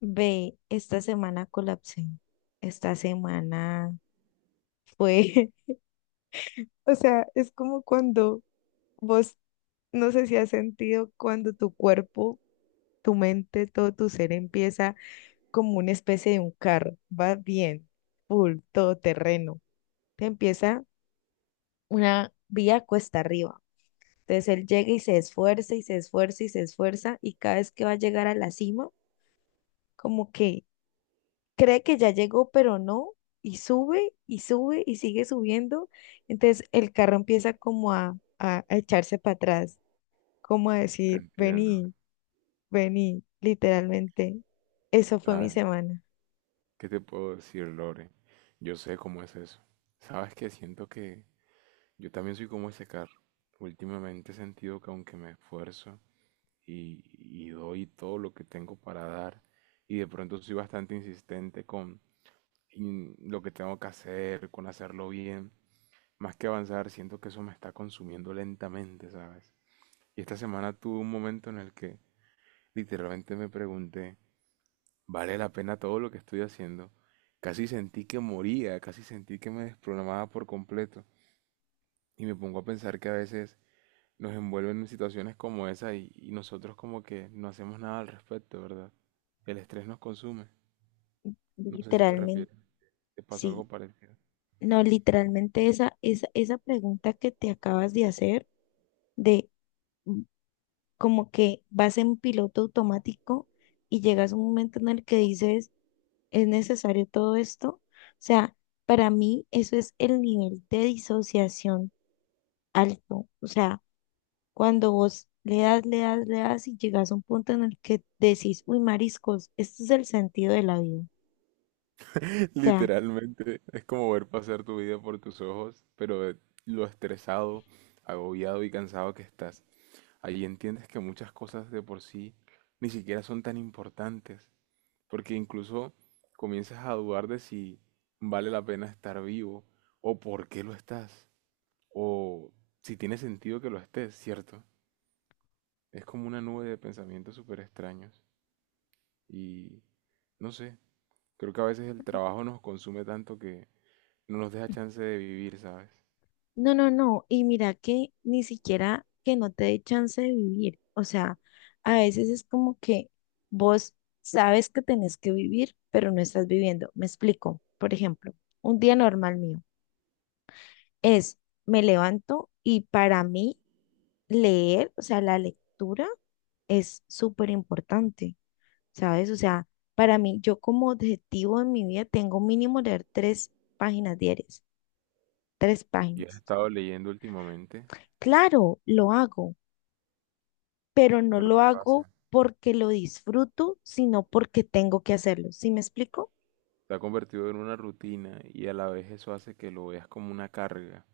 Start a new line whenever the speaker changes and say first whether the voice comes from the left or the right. left: Ve, esta semana colapsé. Esta semana fue, o sea, es como cuando vos, no sé si has sentido cuando tu cuerpo, tu mente, todo tu ser empieza como una especie de un carro, va bien, full, todoterreno. Te empieza una vía cuesta arriba. Entonces él llega y se esfuerza y se esfuerza y se esfuerza y cada vez que va a llegar a la cima, como que cree que ya llegó, pero no, y sube y sube y sigue subiendo. Entonces el carro empieza como a echarse para atrás, como a
right: Te
left: decir,
right: entiendo.
left: vení, vení, literalmente. Eso fue mi
right: Ay,
left: semana.
right: ¿qué te puedo decir, Lore? Yo sé cómo es eso. Sabes que siento que yo también soy como ese carro. Últimamente he sentido que aunque me esfuerzo y doy todo lo que tengo para dar, y de pronto soy bastante insistente con lo que tengo que hacer, con hacerlo bien, más que avanzar, siento que eso me está consumiendo lentamente, ¿sabes? Y esta semana tuve un momento en el que literalmente me pregunté, ¿vale la pena todo lo que estoy haciendo? Casi sentí que moría, casi sentí que me desprogramaba por completo. Y me pongo a pensar que a veces nos envuelven en situaciones como esa y nosotros como que no hacemos nada al respecto, ¿verdad? El estrés nos consume. No sé si te
left: Literalmente,
right: refieres, te pasó
left: sí.
right: algo parecido.
left: No, literalmente esa pregunta que te acabas de hacer, de mm, como que vas en piloto automático y llegas a un momento en el que dices, ¿es necesario todo esto? O sea, para mí eso es el nivel de disociación alto. O sea, cuando vos le das, le das, le das y llegas a un punto en el que decís, uy, mariscos, ¿este es el sentido de la vida? O sea,
right: Literalmente es como ver pasar tu vida por tus ojos, pero de lo estresado, agobiado y cansado que estás. Ahí entiendes que muchas cosas de por sí ni siquiera son tan importantes, porque incluso comienzas a dudar de si vale la pena estar vivo, o por qué lo estás, o si tiene sentido que lo estés, ¿cierto? Es como una nube de pensamientos súper extraños y no sé, creo que a veces el trabajo nos consume tanto que no nos deja chance de vivir, ¿sabes?
left: no, no, no. Y mira que ni siquiera que no te dé chance de vivir. O sea, a veces es como que vos sabes que tenés que vivir, pero no estás viviendo. Me explico. Por ejemplo, un día normal mío es, me levanto y para mí leer, o sea, la lectura es súper importante, ¿sabes? O sea, para mí, yo como objetivo en mi vida tengo mínimo leer tres páginas diarias, tres
right: ¿Y has
left: páginas.
right: estado leyendo últimamente?
left: Claro, lo hago, pero no
right: Pero
left: lo
right: ¿qué
left: hago
right: pasa?
left: porque lo disfruto, sino porque tengo que hacerlo. ¿Sí me explico?
right: Se ha convertido en una rutina y a la vez eso hace que lo veas como una carga.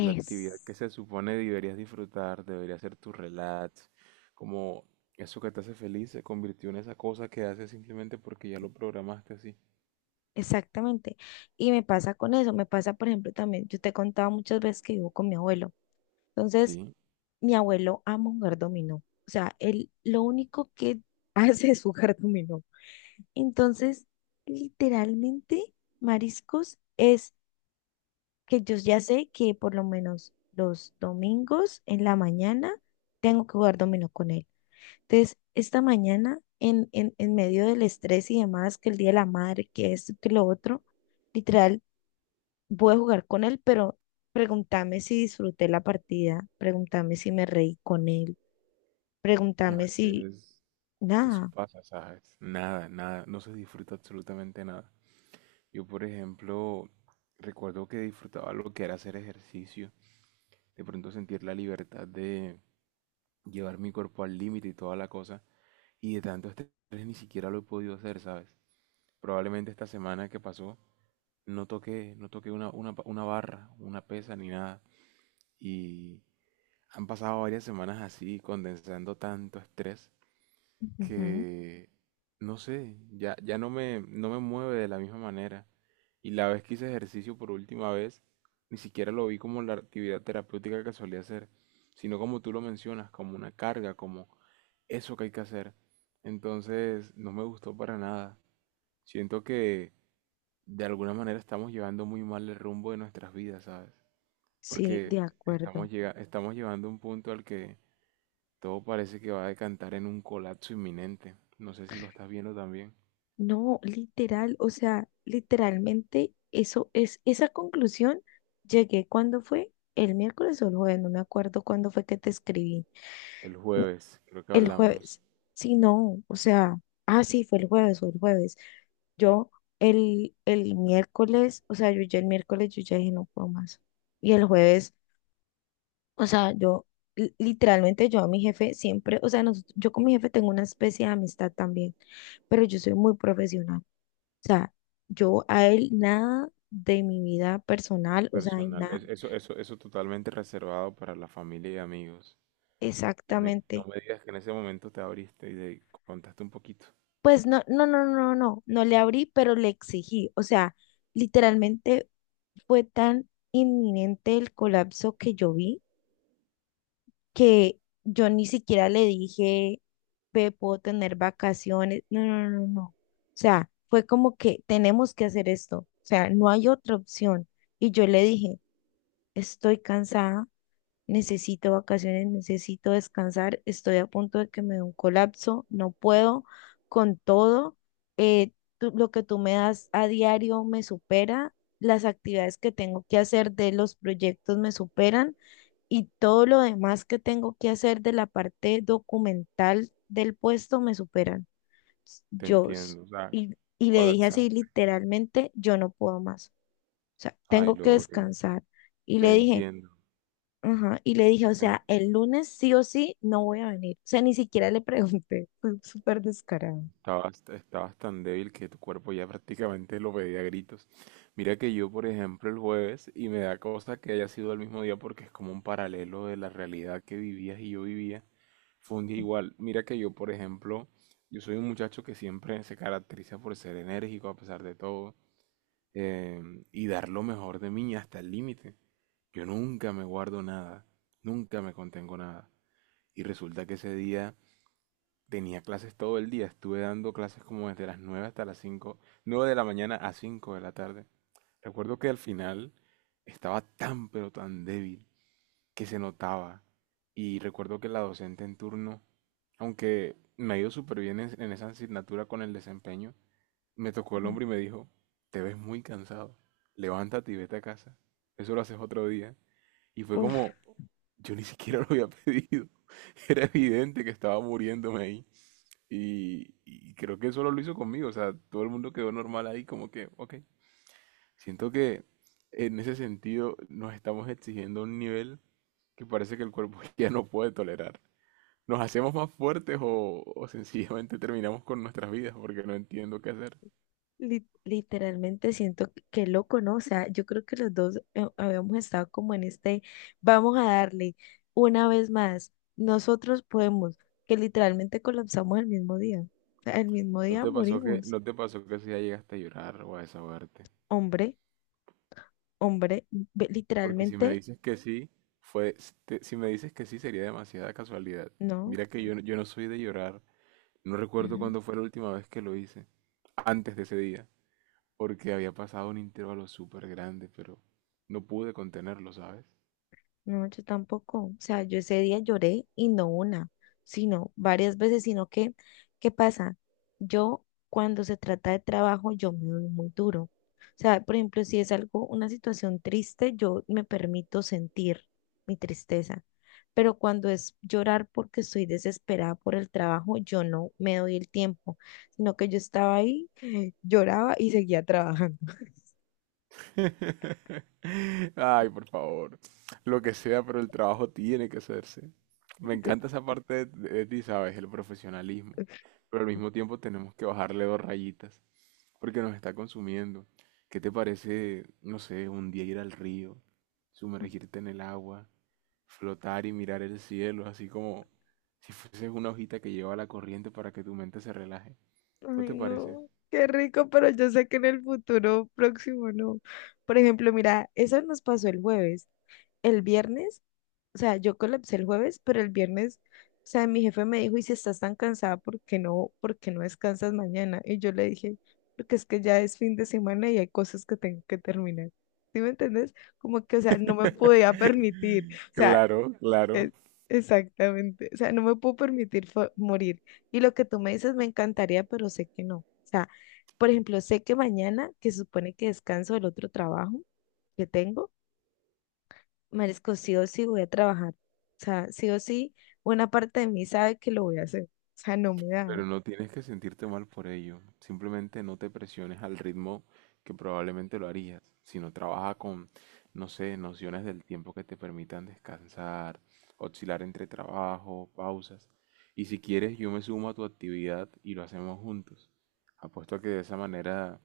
right: La actividad que se supone deberías disfrutar, debería ser tu relax, como eso que te hace feliz se convirtió en esa cosa que haces simplemente porque ya lo programaste así.
left: Exactamente. Y me pasa con eso, me pasa, por ejemplo, también, yo te he contado muchas veces que vivo con mi abuelo. Entonces,
right: Sí,
left: mi abuelo ama jugar dominó. O sea, él lo único que hace es jugar dominó. Entonces, literalmente, mariscos es que yo ya sé que por lo menos los domingos en la mañana tengo que jugar dominó con él. Entonces, esta mañana, en medio del estrés y demás, que el Día de la Madre, que esto, que lo otro, literal, voy a jugar con él, pero pregúntame si disfruté la partida, pregúntame si me reí con él.
right: a
left: Pregúntame si,
right: veces eso
left: nada.
right: pasa, ¿sabes? Nada, nada, no se disfruta absolutamente nada. Yo, por ejemplo, recuerdo que disfrutaba lo que era hacer ejercicio, de pronto sentir la libertad de llevar mi cuerpo al límite y toda la cosa, y de tanto estrés ni siquiera lo he podido hacer, ¿sabes? Probablemente esta semana que pasó no toqué una barra, una pesa ni nada. Y han pasado varias semanas así, condensando tanto estrés
left: Ujú.
right: que, no sé, ya no me mueve de la misma manera. Y la vez que hice ejercicio por última vez, ni siquiera lo vi como la actividad terapéutica que solía hacer, sino como tú lo mencionas, como una carga, como eso que hay que hacer. Entonces, no me gustó para nada. Siento que de alguna manera estamos llevando muy mal el rumbo de nuestras vidas, ¿sabes?
left: Sí,
right: Porque
left: de acuerdo.
right: estamos llevando un punto al que todo parece que va a decantar en un colapso inminente. No sé si lo estás viendo también.
left: No, literal, o sea, literalmente eso es, esa conclusión llegué cuando fue el miércoles o el jueves, no me acuerdo cuándo fue que te escribí.
right: El
left: No,
right: jueves, creo que
left: el
right: hablamos
left: jueves, sí, no, o sea, ah, sí, fue el jueves o el jueves. Yo el miércoles, o sea, yo ya el miércoles yo ya dije no puedo más. Y el jueves, o sea, yo literalmente yo a mi jefe siempre, o sea, yo con mi jefe tengo una especie de amistad también, pero yo soy muy profesional. O sea, yo a él nada de mi vida personal, o sea, y
right: personal.
left: nada
right: Eso, eso, eso totalmente reservado para la familia y amigos. No
left: exactamente.
right: me digas que en ese momento te abriste y te contaste un poquito.
left: Pues no, no, no, no, no, no le abrí, pero le exigí. O sea, literalmente fue tan inminente el colapso que yo vi que yo ni siquiera le dije, ve, puedo tener vacaciones. No, no, no, no. O sea, fue como que tenemos que hacer esto. O sea, no hay otra opción. Y yo le dije, estoy cansada, necesito vacaciones, necesito descansar, estoy a punto de que me dé un colapso, no puedo con todo. eh, tú- lo que tú me das a diario me supera, las actividades que tengo que hacer de los proyectos me superan y todo lo demás que tengo que hacer de la parte documental del puesto me superan.
right: Te
left: Yo, s-
right: entiendo, o sea,
left: y le dije
right: colapsar.
left: así literalmente, yo no puedo más. O sea,
right: Ay,
left: tengo que
right: Lore,
left: descansar. Y
right: te
left: le dije,
right: entiendo.
left: ajá, y le dije, o sea, el lunes sí o sí no voy a venir. O sea, ni siquiera le pregunté. Fue súper descarado.
right: Estabas tan débil que tu cuerpo ya prácticamente lo pedía a gritos. Mira que yo, por ejemplo, el jueves, y me da cosa que haya sido el mismo día porque es como un paralelo de la realidad que vivías y yo vivía, fue un día igual. Mira que yo, por ejemplo, yo soy un muchacho que siempre se caracteriza por ser enérgico a pesar de todo, y dar lo mejor de mí hasta el límite. Yo nunca me guardo nada, nunca me contengo nada. Y resulta que ese día... Tenía clases todo el día, estuve dando clases como desde las 9 hasta las 5, 9 de la mañana a 5 de la tarde. Recuerdo que al final estaba tan pero tan débil que se notaba. Y recuerdo que la docente en turno, aunque me ha ido súper bien en esa asignatura con el desempeño, me tocó el
left: Mm.
right: hombro y me dijo, te ves muy cansado, levántate y vete a casa, eso lo haces otro día. Y fue
left: Uf.
right: como, yo ni siquiera lo había pedido, era evidente que estaba muriéndome ahí. Y creo que solo lo hizo conmigo, o sea, todo el mundo quedó normal ahí, como que, ok. Siento que en ese sentido nos estamos exigiendo un nivel que parece que el cuerpo ya no puede tolerar. ¿Nos hacemos más fuertes o sencillamente terminamos con nuestras vidas porque no entiendo qué hacer?
left: Literalmente siento que qué loco, ¿no? O sea, yo creo que los dos habíamos estado como en este, vamos a darle una vez más, nosotros podemos, que literalmente colapsamos el mismo día. O sea, el mismo
right: ¿No
left: día
right: te pasó que,
left: morimos.
right: no te pasó que si ya llegaste a llorar o a desahogarte?
left: Hombre, hombre,
right: Porque si me
left: literalmente,
right: dices que sí, fue, si me dices que sí sería demasiada casualidad.
left: no.
right: Mira que yo, yo no soy de llorar. No recuerdo cuándo fue la última vez que lo hice antes de ese día, porque había pasado un intervalo súper grande, pero no pude contenerlo, ¿sabes?
left: No, yo tampoco. O sea, yo ese día lloré y no una, sino varias veces, sino que, ¿qué pasa? Yo cuando se trata de trabajo, yo me doy muy duro. O sea, por ejemplo, si es algo, una situación triste, yo me permito sentir mi tristeza. Pero cuando es llorar porque estoy desesperada por el trabajo, yo no me doy el tiempo, sino que yo estaba ahí, lloraba y seguía trabajando.
right: Ay, por favor, lo que sea, pero el trabajo tiene que hacerse. Me encanta esa parte de ti, ¿sabes? El profesionalismo, pero al mismo tiempo tenemos que bajarle dos rayitas porque nos está consumiendo. ¿Qué te parece, no sé, un día ir al río, sumergirte en el agua, flotar y mirar el cielo, así como si fueses una hojita que lleva la corriente para que tu mente se relaje? ¿No
left: Ay,
right: te parece?
left: no, qué rico, pero yo sé que en el futuro próximo no. Por ejemplo, mira, eso nos pasó el jueves. El viernes, o sea, yo colapsé el jueves, pero el viernes, o sea, mi jefe me dijo, y si estás tan cansada, por qué no descansas mañana? Y yo le dije, porque es que ya es fin de semana y hay cosas que tengo que terminar. ¿Sí me entiendes? Como que, o sea, no me podía permitir. O sea,
right: Claro, claro.
left: e- Exactamente. O sea, no me puedo permitir fo- morir. Y lo que tú me dices me encantaría, pero sé que no. O sea, por ejemplo, sé que mañana, que se supone que descanso del otro trabajo que tengo, merezco sí o sí voy a trabajar. O sea, sí o sí, buena parte de mí sabe que lo voy a hacer. O sea, no me da.
right: Pero no tienes que sentirte mal por ello. Simplemente no te presiones al ritmo que probablemente lo harías, sino trabaja con, no sé, nociones del tiempo que te permitan descansar, oscilar entre trabajo, pausas. Y si quieres, yo me sumo a tu actividad y lo hacemos juntos. Apuesto a que de esa manera,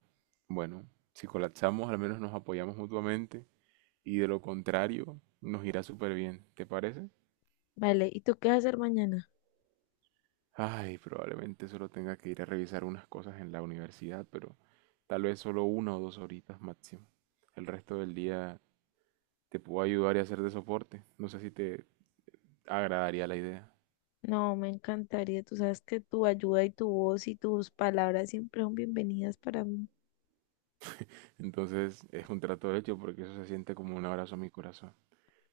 right: bueno, si colapsamos, al menos nos apoyamos mutuamente y de lo contrario, nos irá súper bien. ¿Te parece?
left: Vale, ¿y tú qué vas a hacer mañana?
right: Ay, probablemente solo tenga que ir a revisar unas cosas en la universidad, pero tal vez solo una o dos horitas máximo. El resto del día te puedo ayudar y hacer de soporte. No sé si te agradaría la idea.
left: No, me encantaría. Tú sabes que tu ayuda y tu voz y tus palabras siempre son bienvenidas para mí.
right: Entonces es un trato hecho porque eso se siente como un abrazo a mi corazón.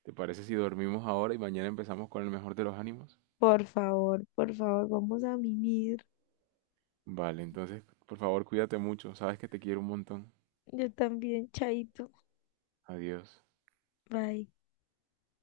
right: ¿Te parece si dormimos ahora y mañana empezamos con el mejor de los ánimos?
left: Por favor, vamos a mimir.
right: Vale, entonces por favor cuídate mucho. Sabes que te quiero un montón.
left: Yo también, chaito.
right: Adiós.
left: Bye.